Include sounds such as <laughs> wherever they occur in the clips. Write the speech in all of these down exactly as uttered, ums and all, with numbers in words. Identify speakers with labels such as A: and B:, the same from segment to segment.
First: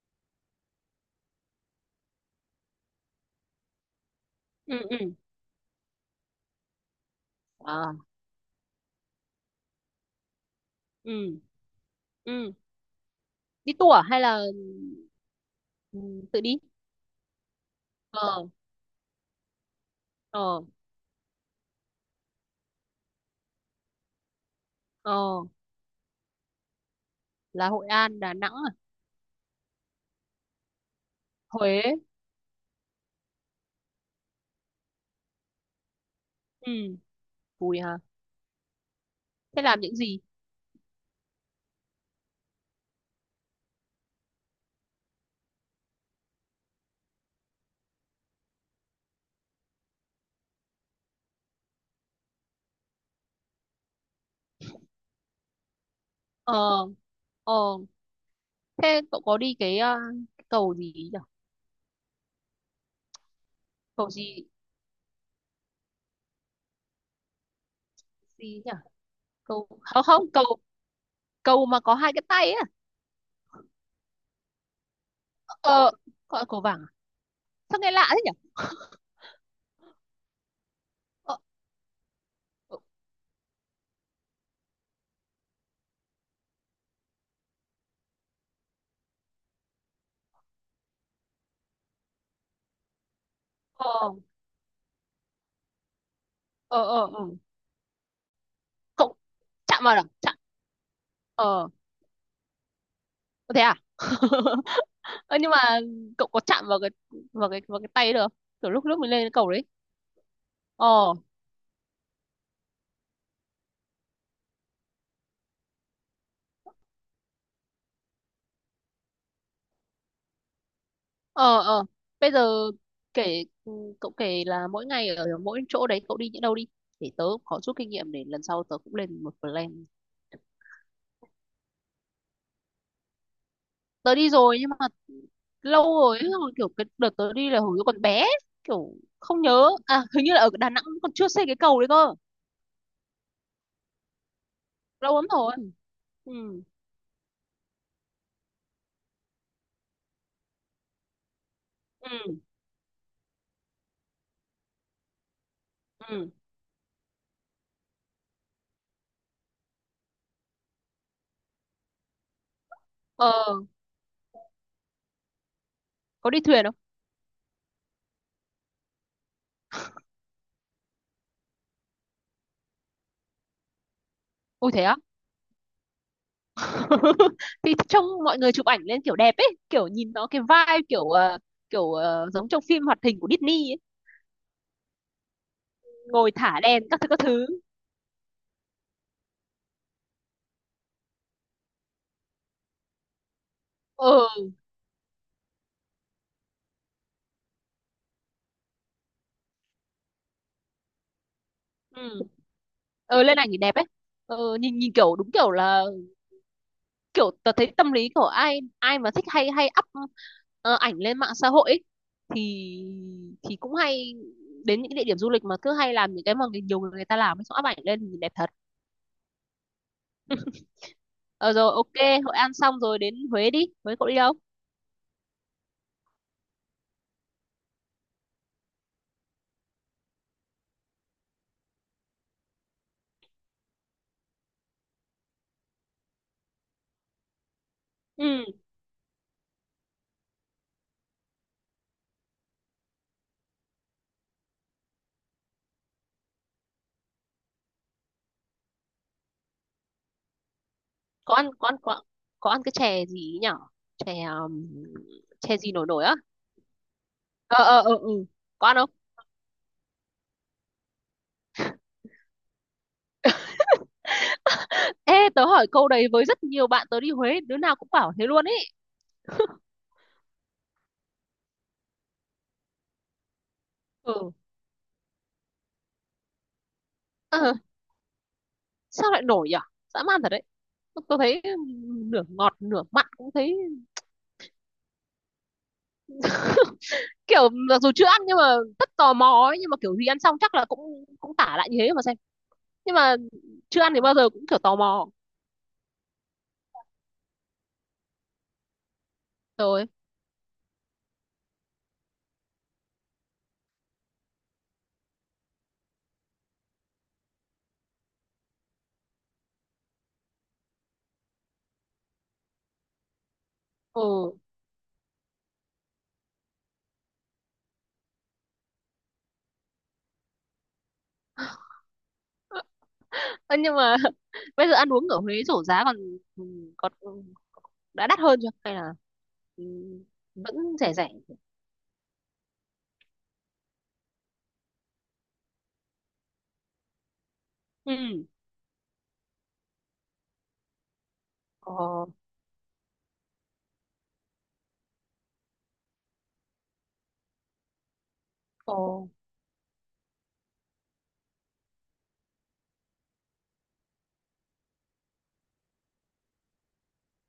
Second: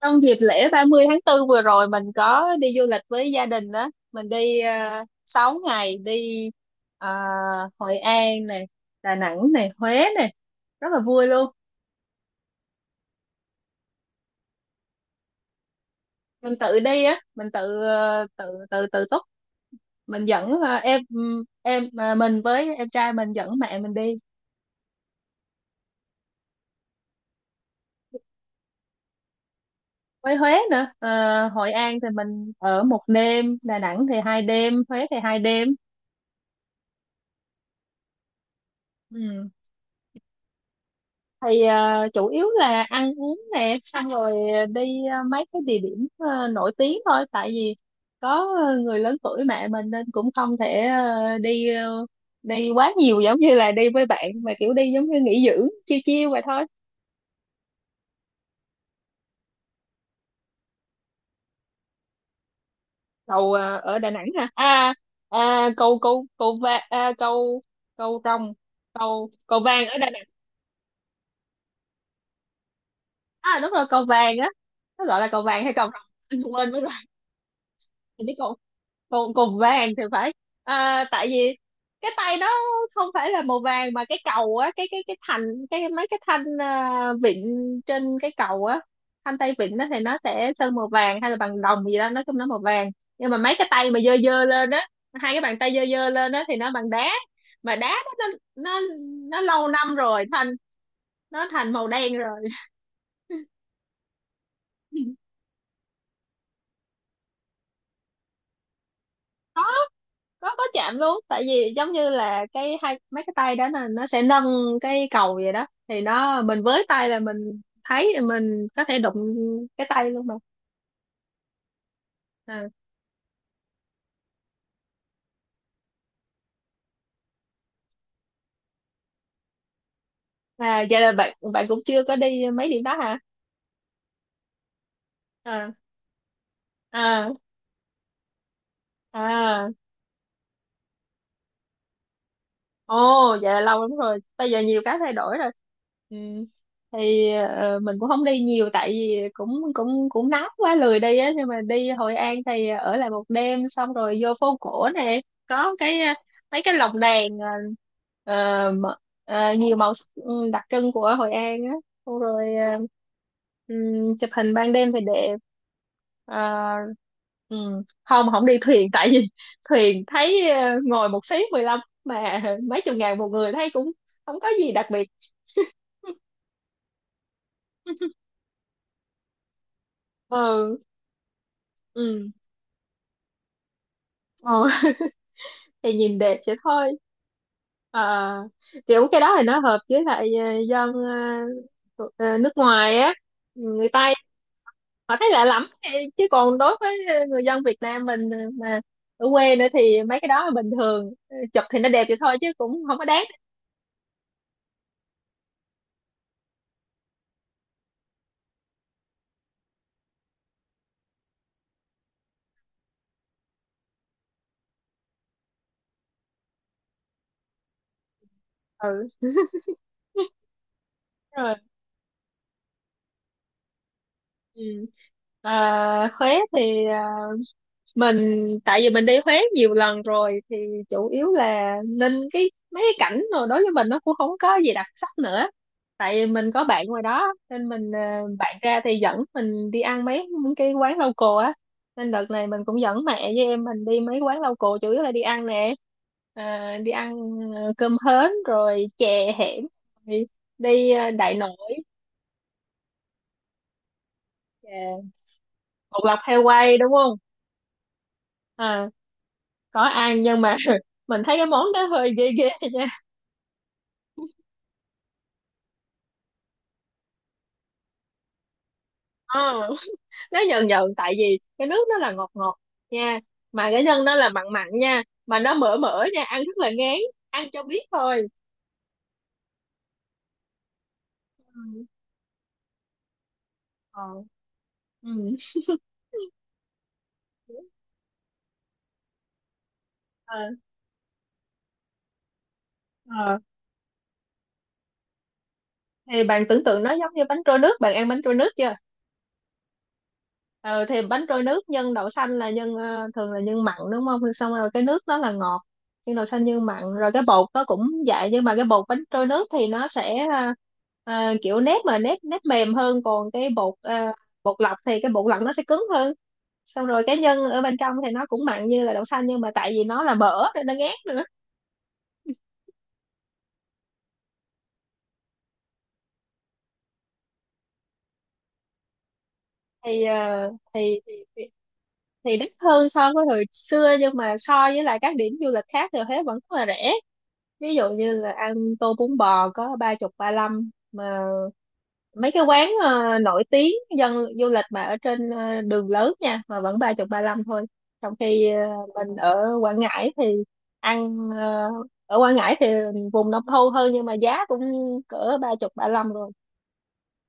A: Trong dịp lễ ba mươi tháng bốn vừa rồi mình có đi du lịch với gia đình đó. Mình đi
B: Ừ, ừ.
A: uh, sáu ngày đi ờ,
B: Ờ.
A: Hội An này, Đà Nẵng này, Huế này. Rất là vui
B: Ừ,
A: luôn.
B: ừ. Đi tour à? Hay là ừ, tự đi.
A: Mình tự đi á, mình tự ờ, tự
B: Ờ,
A: tự tự túc. Mình dẫn
B: ờ,
A: ờ, em em mà mình với em trai mình dẫn mẹ mình đi.
B: ờ. Là Hội An Đà Nẵng à?
A: Với Huế nữa, Ờ, Hội
B: Huế?
A: An thì mình ở một đêm, Đà Nẵng thì hai đêm, Huế thì hai đêm.
B: Ừ. Vui hả?
A: Ừ.
B: Thế làm những gì?
A: Thì ờ, chủ yếu là ăn uống nè, xong rồi đi ờ, mấy cái địa điểm ờ, nổi tiếng thôi, tại vì có ờ, người lớn tuổi mẹ mình nên cũng không thể ờ, đi ờ, đi quá nhiều, giống như là đi với bạn mà kiểu đi giống như nghỉ dưỡng chiêu chiêu vậy thôi.
B: Ờ, ờ. Thế cậu có đi cái ờ, cái cầu gì nhỉ?
A: Cầu ờ, ở Đà
B: Cầu
A: Nẵng
B: gì?
A: hả? À, à cầu cầu cầu va à, cầu Cầu rồng?
B: Gì nhỉ?
A: Cầu cầu
B: Cầu,
A: vàng ở
B: không
A: Đà Nẵng?
B: không, cầu, cầu mà có hai cái tay ấy à?
A: À đúng rồi, cầu vàng á. Nó gọi là cầu vàng hay cầu
B: ờ Gọi là
A: rồng? <laughs>
B: cầu
A: Quên mất
B: vàng à?
A: rồi.
B: Sao nghe lạ thế
A: Mình biết
B: nhỉ?
A: cầu cùng cùng vàng thì phải. À, tại
B: Ờ,
A: vì cái tay nó
B: ờ,
A: không phải là màu vàng, mà cái cầu á, cái cái cái thành, cái mấy cái thanh à, vịn trên cái cầu á, thanh tay vịn đó thì nó sẽ sơn màu vàng hay là bằng đồng gì đó, nói chung nó màu vàng. Nhưng mà mấy cái tay mà
B: ờ,
A: dơ dơ lên á, hai cái bàn tay dơ dơ lên á thì nó
B: ờ,
A: bằng
B: ờ,
A: đá,
B: ờ.
A: mà đá đó nó nó
B: Cậu
A: nó lâu
B: chạm vào
A: năm
B: à?
A: rồi
B: Chạm.
A: thành, nó
B: ờ
A: thành màu đen rồi.
B: Thế à? <laughs>
A: <laughs>
B: Ơ nhưng mà cậu có chạm vào cái vào cái vào cái tay được không? Kiểu lúc lúc mình lên cái cầu đấy.
A: có có chạm
B: Ờ,
A: luôn, tại vì giống như là cái hai mấy cái tay đó là nó sẽ nâng cái cầu vậy đó, thì nó mình với tay là mình thấy thì mình có thể đụng cái tay luôn mà.
B: ờ, ờ. Bây
A: À.
B: giờ kể ừ, cậu kể là mỗi ngày ở mỗi chỗ đấy cậu đi những đâu, đi để tớ cũng có chút kinh nghiệm để lần sau tớ cũng lên một plan.
A: à vậy là bạn bạn cũng chưa có đi mấy điểm đó hả?
B: Tớ đi rồi nhưng mà
A: À.
B: lâu rồi ấy, xong rồi kiểu cái đợt
A: À.
B: tớ đi là hồi tớ còn bé, kiểu không
A: À.
B: nhớ. À, hình như là ở Đà Nẵng còn chưa xây cái cầu đấy cơ.
A: Ồ, vậy là lâu lắm rồi. Bây giờ nhiều cái thay
B: Lâu lắm
A: đổi rồi.
B: rồi.
A: Ừ.
B: Ừ,
A: Thì ờ, mình cũng không đi nhiều tại vì cũng cũng cũng nóng quá lười đi á, nhưng mà đi Hội An
B: ừ,
A: thì ở lại một đêm, xong rồi vô phố cổ nè, có cái ờ,
B: ừ.
A: mấy cái lồng đèn, ờ, ờ, mà- ờ, nhiều màu sắc, ừ, đặc trưng của Hội An á, xong rồi, ờ,
B: Ờ,
A: ừm, chụp hình ban đêm thì đẹp.
B: có đi thuyền
A: Ờ,
B: không?
A: ừm, không không đi thuyền, tại vì <laughs> thuyền thấy ờ, ngồi một xí mười lăm mà <laughs> mấy chục ngàn một người thấy cũng không có gì
B: Ui thế
A: đặc
B: á?
A: biệt. <laughs>
B: <laughs> Thì trông mọi người chụp ảnh lên kiểu đẹp ấy, kiểu nhìn nó cái
A: Ừ,
B: vibe kiểu ờ, kiểu ờ,
A: ừ.
B: giống trong phim hoạt hình của Disney ấy.
A: Ờ. <laughs> Thì nhìn
B: Ngồi
A: đẹp vậy
B: thả đèn
A: thôi.
B: các thứ các thứ.
A: À, kiểu cái đó thì nó hợp với lại ờ, dân ờ, ờ, nước ngoài á, người Tây,
B: Ừ,
A: họ thấy lạ lắm thì- chứ còn đối với người dân Việt Nam mình, ờ, mà ở quê nữa thì mấy cái đó là bình thường. Ừ, chụp thì nó đẹp vậy
B: ừ,
A: thôi chứ cũng không có
B: ừ
A: đáng.
B: lên ảnh thì đẹp ấy. Ừ, nhìn nhìn kiểu đúng kiểu là kiểu tớ thấy tâm lý của ai ai mà thích hay hay up ờ, ảnh lên mạng xã hội ấy, thì thì cũng hay đến những cái địa điểm du lịch mà cứ hay làm những cái mà người- nhiều người người ta làm ấy, xong up ảnh lên thì nhìn đẹp thật.
A: Ừ đúng
B: ờ
A: rồi.
B: Rồi, ok. Hội An xong rồi đến Huế. Đi Huế cậu đi đâu?
A: Ừ. À, Huế thì ờ, mình, tại vì mình đi Huế nhiều lần rồi thì chủ yếu là nên cái mấy cái cảnh rồi đối với mình nó cũng không có gì đặc sắc nữa, tại vì mình có bạn ngoài đó nên mình, ờ,
B: Ừ.
A: bạn ra thì dẫn mình đi ăn mấy cái quán local á, nên đợt này mình cũng dẫn mẹ với em mình đi mấy quán local, chủ yếu là đi ăn nè. Ờ, đi ăn ờ, cơm hến rồi chè hẻm, rồi đi ờ,
B: Có
A: Đại
B: ăn, có
A: Nội.
B: ăn, có. Có ăn cái chè gì ấy nhở? Chè um,
A: Chè
B: chè gì nổi
A: bột
B: nổi á?
A: lọc heo quay đúng không?
B: Ờ, ờ, ờ, ừ. Có ăn
A: À,
B: không?
A: có ăn, nhưng mà <laughs> mình thấy cái món đó hơi ghê ghê nha.
B: Ê tớ hỏi câu đấy với rất nhiều bạn, tớ đi Huế đứa nào cũng bảo thế luôn ấy.
A: Ờ. <laughs> Nó nhờn nhờn, tại vì cái nước nó là ngọt ngọt nha, mà cái nhân nó là
B: Ừ.
A: mặn mặn nha, mà nó mỡ mỡ nha, ăn rất là ngán. Ăn
B: Ờ,
A: cho biết thôi.
B: sao lại nổi nhở? Dã man thật đấy. Tớ thấy
A: Ừ.
B: nửa ngọt nửa mặn cũng thấy
A: Ờ. Ừ.
B: kiểu mặc
A: <laughs>
B: dù chưa ăn nhưng mà rất tò mò ấy, nhưng mà kiểu gì ăn xong
A: Ờ.
B: chắc là cũng cũng tả lại như thế mà xem. Nhưng mà
A: Ờ.
B: chưa ăn thì bao giờ cũng kiểu tò mò.
A: Thì bạn tưởng tượng nó giống như bánh trôi nước, bạn ăn bánh trôi nước chưa?
B: Rồi,
A: Ừ, thì bánh trôi nước nhân đậu xanh là nhân, ờ, thường là nhân mặn đúng không? Rồi xong rồi cái nước đó là ngọt, nhân đậu xanh nhân mặn rồi cái bột nó cũng vậy, nhưng mà cái bột bánh trôi nước thì nó sẽ, ờ, ờ, kiểu nếp, mà nếp nếp mềm hơn, còn cái bột, ờ,
B: ừ.
A: bột lọc thì cái bột lọc nó sẽ cứng hơn, xong rồi cái nhân ở bên trong thì nó cũng mặn như là đậu xanh, nhưng mà tại vì nó là mỡ nên nó ngát nữa.
B: Ơ, nhưng mà <laughs> bây giờ ăn uống ở Huế rổ giá còn còn đã đắt hơn chưa hay là ừ,
A: thì ờ,
B: vẫn rẻ
A: thì,
B: rẻ?
A: thì thì thì đắt hơn so với hồi xưa, nhưng mà so với lại các điểm du lịch khác thì Huế vẫn rất là rẻ, ví dụ như
B: Ừ.
A: là ăn tô bún bò có ba chục ba lăm mà,
B: Ờ,
A: mấy cái quán ờ, nổi tiếng, dân du lịch, mà ở trên ờ, đường lớn nha, mà vẫn ba chục ba lăm thôi, trong khi ờ,
B: ờ,
A: mình ở Quảng Ngãi thì ăn, ờ, ở Quảng Ngãi thì vùng nông thôn hơn, nhưng mà giá cũng cỡ ba chục ba lăm rồi.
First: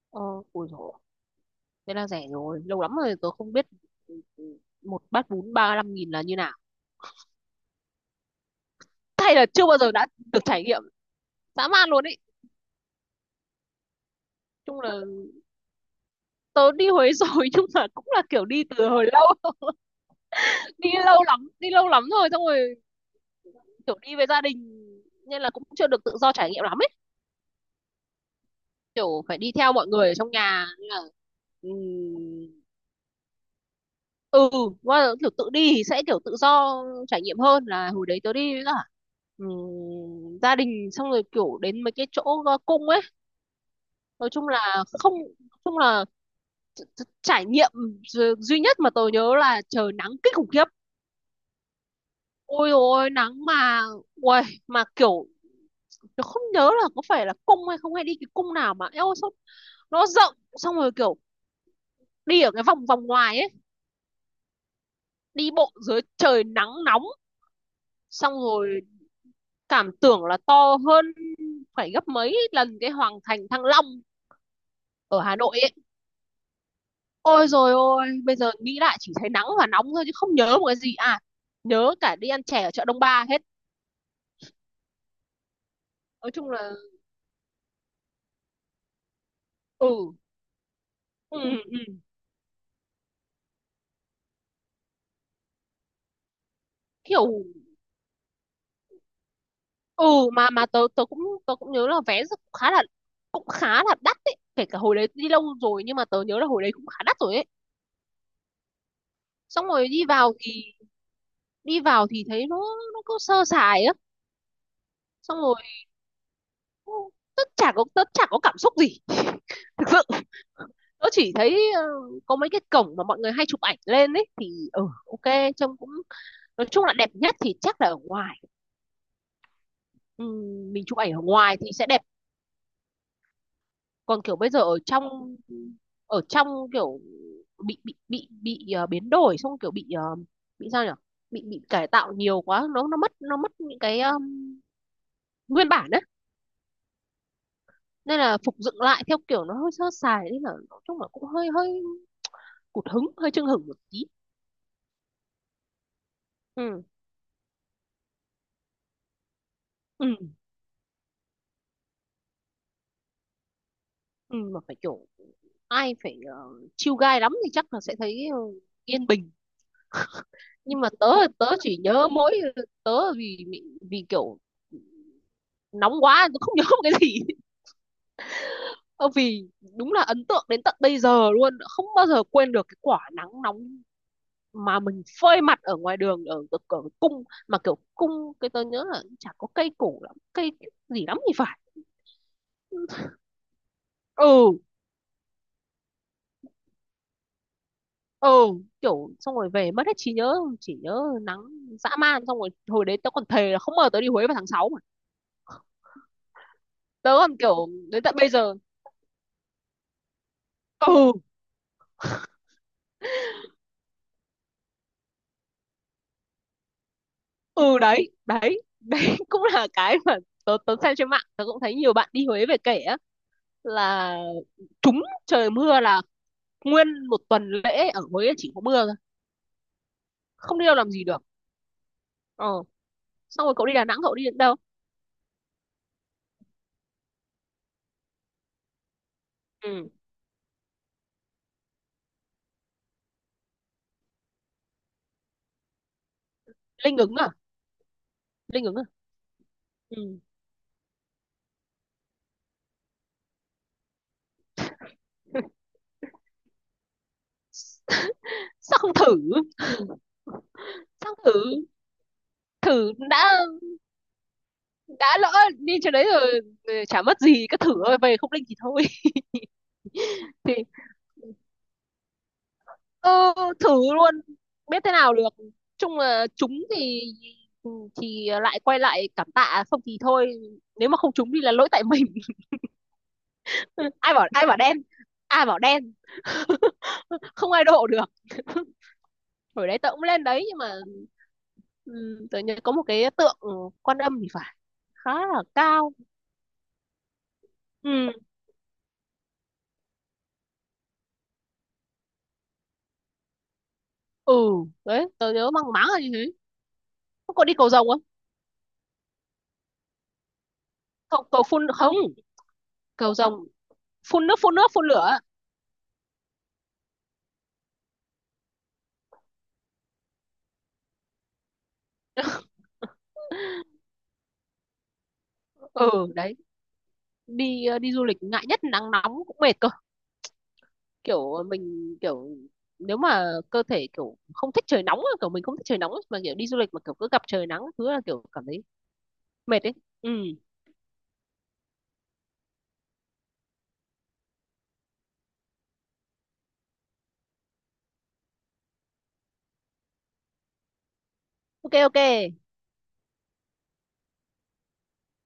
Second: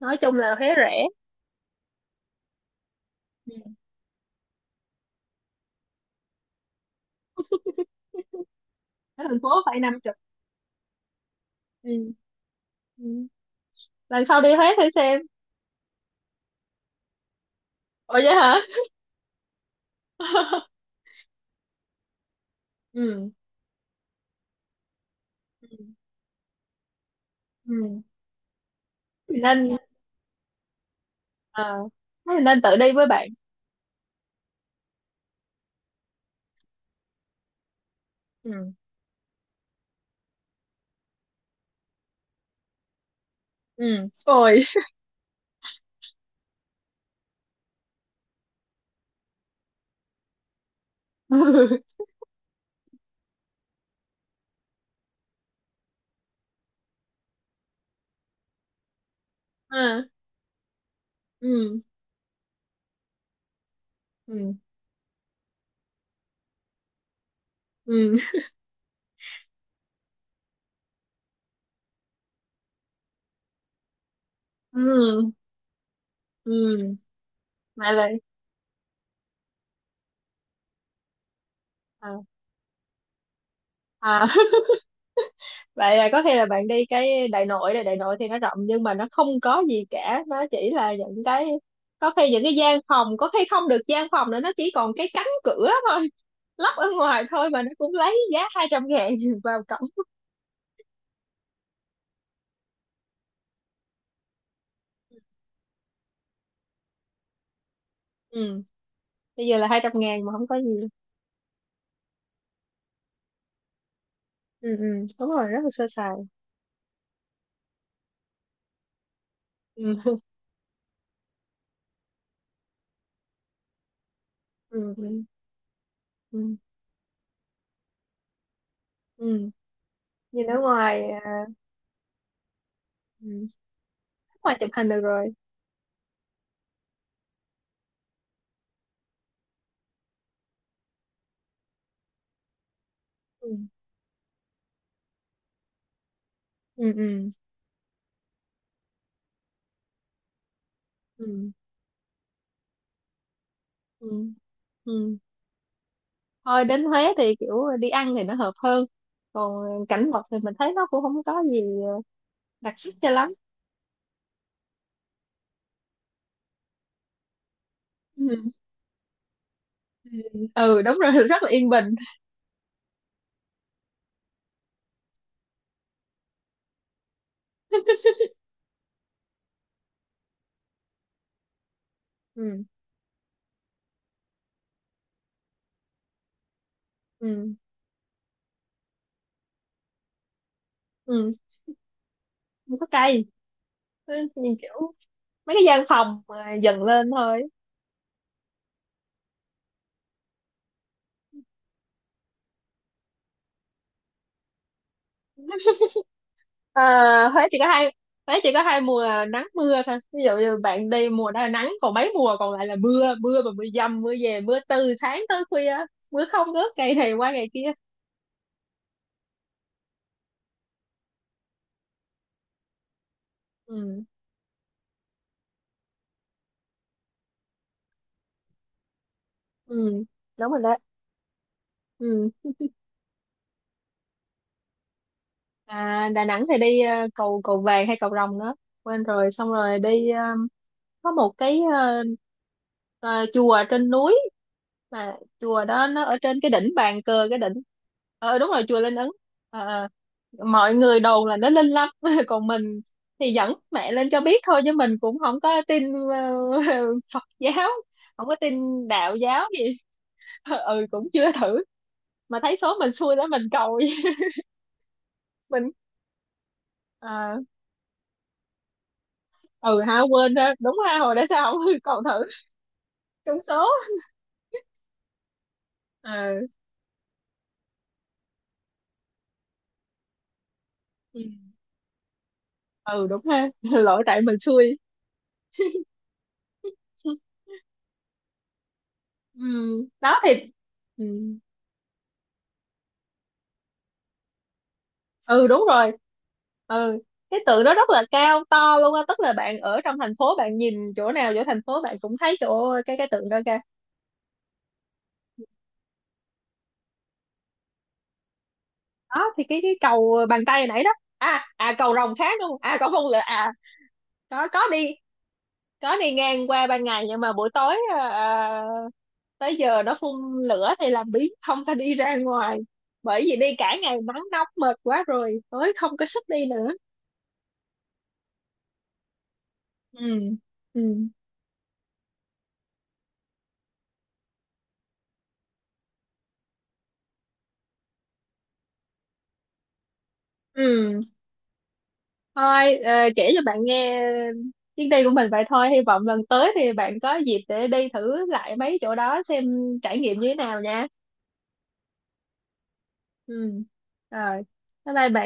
A: Nói chung
B: ờ.
A: là
B: Ui
A: Huế
B: dồi,
A: rẻ.
B: thế là rẻ rồi, lâu lắm rồi tôi không
A: Ừ.
B: biết. Ừ, ừ, một bát bún ba lăm nghìn là như nào?
A: Ở
B: <laughs> Hay
A: thành
B: là
A: phố
B: chưa bao
A: phải năm.
B: giờ đã được trải nghiệm? Dã man luôn
A: Ừ.
B: ý.
A: Ừ. Lần sau đi Huế
B: Chung
A: thử
B: là
A: xem.
B: tớ đi Huế rồi <laughs> nhưng mà cũng
A: Ủa
B: là
A: vậy
B: kiểu
A: hả?
B: đi từ hồi lâu. <laughs>
A: <laughs>
B: Đi lâu lắm đi lâu lắm rồi, xong rồi
A: Ừ.
B: kiểu đi với gia đình nên là cũng chưa
A: Ừ.
B: được tự do trải nghiệm lắm ấy,
A: Ừ.
B: kiểu phải
A: Thì
B: đi theo
A: nên,
B: mọi người ở trong nhà nên là
A: ờ,
B: ừm,
A: thế thì nên tự đi với bạn.
B: ừ. Qua kiểu tự đi thì sẽ kiểu tự do trải nghiệm hơn là hồi đấy tớ đi với
A: Ừ.
B: cả ừm, gia đình, xong rồi kiểu đến mấy cái chỗ ờ, cung ấy.
A: Ừ.
B: Nói chung
A: Ôi.
B: là không, nói chung là tr- tr- trải nghiệm du- duy nhất mà tớ nhớ là trời nắng kinh khủng khiếp.
A: <laughs>
B: Ôi, ôi nắng mà uầy, mà kiểu tớ không nhớ là có phải là cung hay không, hay đi cái cung nào mà eo sao nó
A: Ừ,
B: rộng, xong rồi kiểu
A: ừ.
B: đi ở cái vòng vòng ngoài ấy,
A: Ừ.
B: đi bộ dưới trời nắng nóng,
A: Ừ.
B: xong rồi cảm tưởng là to hơn phải gấp mấy lần cái Hoàng Thành Thăng Long ở
A: Ừ.
B: Hà Nội ấy.
A: Ừ.
B: Ôi rồi
A: Mà là,
B: ôi, bây giờ nghĩ lại chỉ thấy nắng và nóng thôi chứ không nhớ một cái gì à. Nhớ
A: à.
B: cả đi ăn chè ở chợ Đông Ba hết.
A: À. <laughs> Vậy là có
B: Nói
A: thể là
B: chung
A: bạn
B: là.
A: đi cái đại nội này, đại nội thì nó rộng nhưng mà nó không có gì
B: Ừ,
A: cả, nó chỉ là những
B: ừ,
A: cái,
B: ừ, ừ.
A: có khi những cái gian phòng có khi không được gian phòng nữa, nó chỉ còn cái cánh cửa thôi, lắp ở ngoài
B: Kiểu
A: thôi, mà nó cũng lấy giá hai trăm ngàn <laughs> vào
B: ừ,
A: cổng.
B: mà mà tớ tớ cũng, tớ cũng nhớ là vé rất- khá là, cũng khá là đắt ấy. Kể cả hồi đấy đi lâu rồi nhưng mà tớ nhớ là hồi đấy cũng khá đắt rồi ấy.
A: Ừ. Bây giờ
B: Xong
A: là hai
B: rồi
A: trăm
B: đi
A: ngàn mà
B: vào
A: không có
B: thì
A: gì.
B: đi vào thì thấy nó nó cứ sơ sài á.
A: Ừ, ừ, đúng
B: Xong
A: rồi, rất
B: rồi
A: là sơ sài.
B: cũng- tớ chả có tớ chả có cảm xúc gì thực
A: Ừ.
B: sự.
A: <laughs>
B: Tôi chỉ thấy ờ, có mấy cái cổng mà mọi người hay chụp ảnh lên ấy thì ừ,
A: Ừ. Ừ.
B: ok, trông cũng,
A: Ừ.
B: nói chung là đẹp nhất thì chắc là ở ngoài.
A: Ừ.
B: Ừ,
A: Nhìn ở
B: mình chụp
A: ngoài
B: ảnh ở
A: à.
B: ngoài thì sẽ đẹp,
A: Ừ.
B: còn kiểu bây
A: Ngoài
B: giờ
A: chụp
B: ở
A: hình được rồi.
B: trong, ở trong kiểu bị bị bị bị ờ, biến đổi, xong kiểu bị ờ, bị sao nhỉ, bị bị cải tạo nhiều quá, nó nó mất nó
A: Ừ.
B: mất những cái ờ, nguyên bản đấy,
A: Ừ. Ừ.
B: nên là phục dựng lại theo kiểu nó hơi sơ sài nên là nói chung là cũng hơi
A: Ừ.
B: hơi cụt hứng, hơi chưng hửng một tí.
A: Ừ. Ừ. Thôi, đến
B: Ừ,
A: Huế thì kiểu đi ăn thì nó hợp hơn, còn
B: ừ,
A: cảnh vật thì mình thấy nó cũng không có gì đặc sắc cho lắm.
B: ừ, mà phải kiểu ai phải ờ, chill guy lắm thì chắc là sẽ thấy ờ,
A: Ừ.
B: yên bình.
A: Ừ.
B: Nhưng
A: Ừ
B: mà
A: đúng
B: tớ
A: rồi <laughs> rất
B: tớ
A: là yên
B: chỉ
A: bình.
B: nhớ mỗi tớ, vì vì vì kiểu nóng quá tớ không <laughs> nhớ một cái gì. <laughs> Ờ, vì đúng là ấn tượng đến tận bây giờ luôn, không bao giờ quên
A: Ừ.
B: được cái quả nắng nóng mà mình phơi mặt ở ngoài đường ở, ở, ở cung,
A: Ừ.
B: mà kiểu cung cái tớ nhớ là chả có cây cổ lắm, cây gì lắm thì
A: Ừ.
B: phải.
A: Không có cây. Ừ,
B: Ừ,
A: nhìn kiểu mấy cái gian phòng mà dần lên thôi.
B: ừ, kiểu xong rồi về mất hết trí nhớ chỉ nhớ nắng dã man. Xong rồi hồi đấy tớ còn thề là không ngờ tớ đi Huế vào tháng sáu mà, tớ
A: À,
B: còn
A: Huế chỉ có
B: kiểu
A: hai
B: đến tận bây
A: Huế chỉ
B: giờ.
A: có hai mùa nắng mưa thôi, ví dụ như bạn đi
B: Ừ,
A: mùa đó là nắng, còn mấy mùa còn lại là mưa, mưa mà mưa dầm mưa về mưa từ sáng tới khuya, mưa không ngớt ngày này qua ngày kia.
B: ừ, đấy đấy đấy. <laughs> Cũng là cái mà tớ tớ xem trên mạng tớ cũng thấy nhiều bạn đi Huế về kể á,
A: Ừ.
B: là trúng trời mưa là nguyên một tuần lễ ở Huế chỉ có mưa thôi,
A: Ừ. Đúng
B: không
A: rồi
B: đi đâu
A: đó.
B: làm gì được.
A: Ừ.
B: Ờ, xong rồi cậu đi Đà Nẵng cậu đi đến đâu?
A: À, Đà Nẵng thì đi ờ, cầu cầu vàng hay cầu rồng nữa, quên rồi, xong rồi
B: Ừ.
A: đi, ờ, có một cái, ờ, ờ, chùa ở trên núi, mà chùa đó nó ở trên cái đỉnh
B: Linh
A: bàn
B: Ứng
A: cờ,
B: à?
A: cái đỉnh. Ờ đúng rồi,
B: Linh Ứng
A: chùa
B: à?
A: Linh Ứng. Ờ, ờ.
B: Ừ.
A: Mọi người đồn là nó linh lắm <laughs> còn mình thì dẫn mẹ lên cho biết thôi, chứ mình cũng không
B: <laughs>
A: có tin, ờ, <laughs> Phật giáo, không có
B: Sao
A: tin
B: không
A: đạo
B: thử?
A: giáo gì. <laughs>
B: Sao
A: Ừ, cũng
B: không
A: chưa
B: thử?
A: thử. Mà thấy số mình
B: Thử
A: xui đó,
B: đã
A: mình cầu <laughs>
B: đã lỡ
A: mình,
B: đi chỗ đấy rồi, rồi chả mất
A: ờ,
B: gì cứ thử thôi, về không linh thì thôi.
A: ừ ha
B: <laughs>
A: quên ha,
B: Thì
A: đúng ha, hồi đó sao không <laughs> còn thử
B: ờ,
A: trúng số.
B: thử luôn, biết thế nào được. Chung là
A: Ừ.
B: trúng thì, ừ, thì lại quay lại cảm tạ, không thì thôi, nếu mà không
A: Ừ.
B: trúng thì là lỗi tại mình.
A: Ừ đúng ha, <laughs> lỗi
B: <laughs> Ai
A: tại
B: bảo,
A: mình
B: ai bảo
A: xui.
B: đen, ai bảo đen,
A: <laughs>
B: <laughs> không ai độ được. <laughs>
A: Ừ.
B: Hồi đấy tớ cũng
A: Đó
B: lên đấy
A: thì.
B: nhưng mà
A: Ừ.
B: ừ, tớ nhớ có một cái tượng Quan Âm thì phải, khá là
A: Ừ đúng
B: cao.
A: rồi. Ừ. Cái tượng đó rất là
B: Ừ,
A: cao to luôn á, tức là bạn ở trong thành phố bạn nhìn chỗ nào chỗ thành phố bạn cũng thấy chỗ cái cái tượng đó kìa.
B: ừ, đấy tớ nhớ mang máng là như thế. Có đi cầu rồng không?
A: Đó thì cái cái cầu bàn tay nãy đó.
B: Cầu, cầu
A: à
B: phun
A: à cầu
B: không?
A: Rồng khác đúng không? À, cầu Phong
B: Cầu
A: Lệ?
B: rồng
A: À
B: phun nước,
A: có
B: phun
A: có
B: nước phun
A: đi.
B: lửa.
A: Có đi ngang qua ban ngày, nhưng mà buổi tối, à, à, tới giờ nó phun lửa thì làm biếng không có đi ra ngoài, bởi vì đi cả ngày nắng nóng mệt quá rồi, tối không có
B: Ừ
A: sức
B: đấy,
A: đi nữa.
B: đi ờ, đi du lịch ngại nhất nắng nóng, cũng mệt cơ.
A: Ừ. Ừ.
B: Kiểu mình kiểu nếu mà cơ thể kiểu không thích trời nóng á, kiểu mình không thích trời nóng á, mà kiểu đi du lịch mà kiểu cứ gặp trời nắng thứ là kiểu cảm thấy mệt ấy. Ừ,
A: Ừ. Thôi, ờ, kể cho bạn nghe chuyến đi của mình vậy thôi, hy vọng lần tới thì bạn có dịp để đi thử lại mấy chỗ đó xem trải nghiệm như thế nào nha.
B: ok, ok.
A: Ừ. Rồi. Bye bye bạn.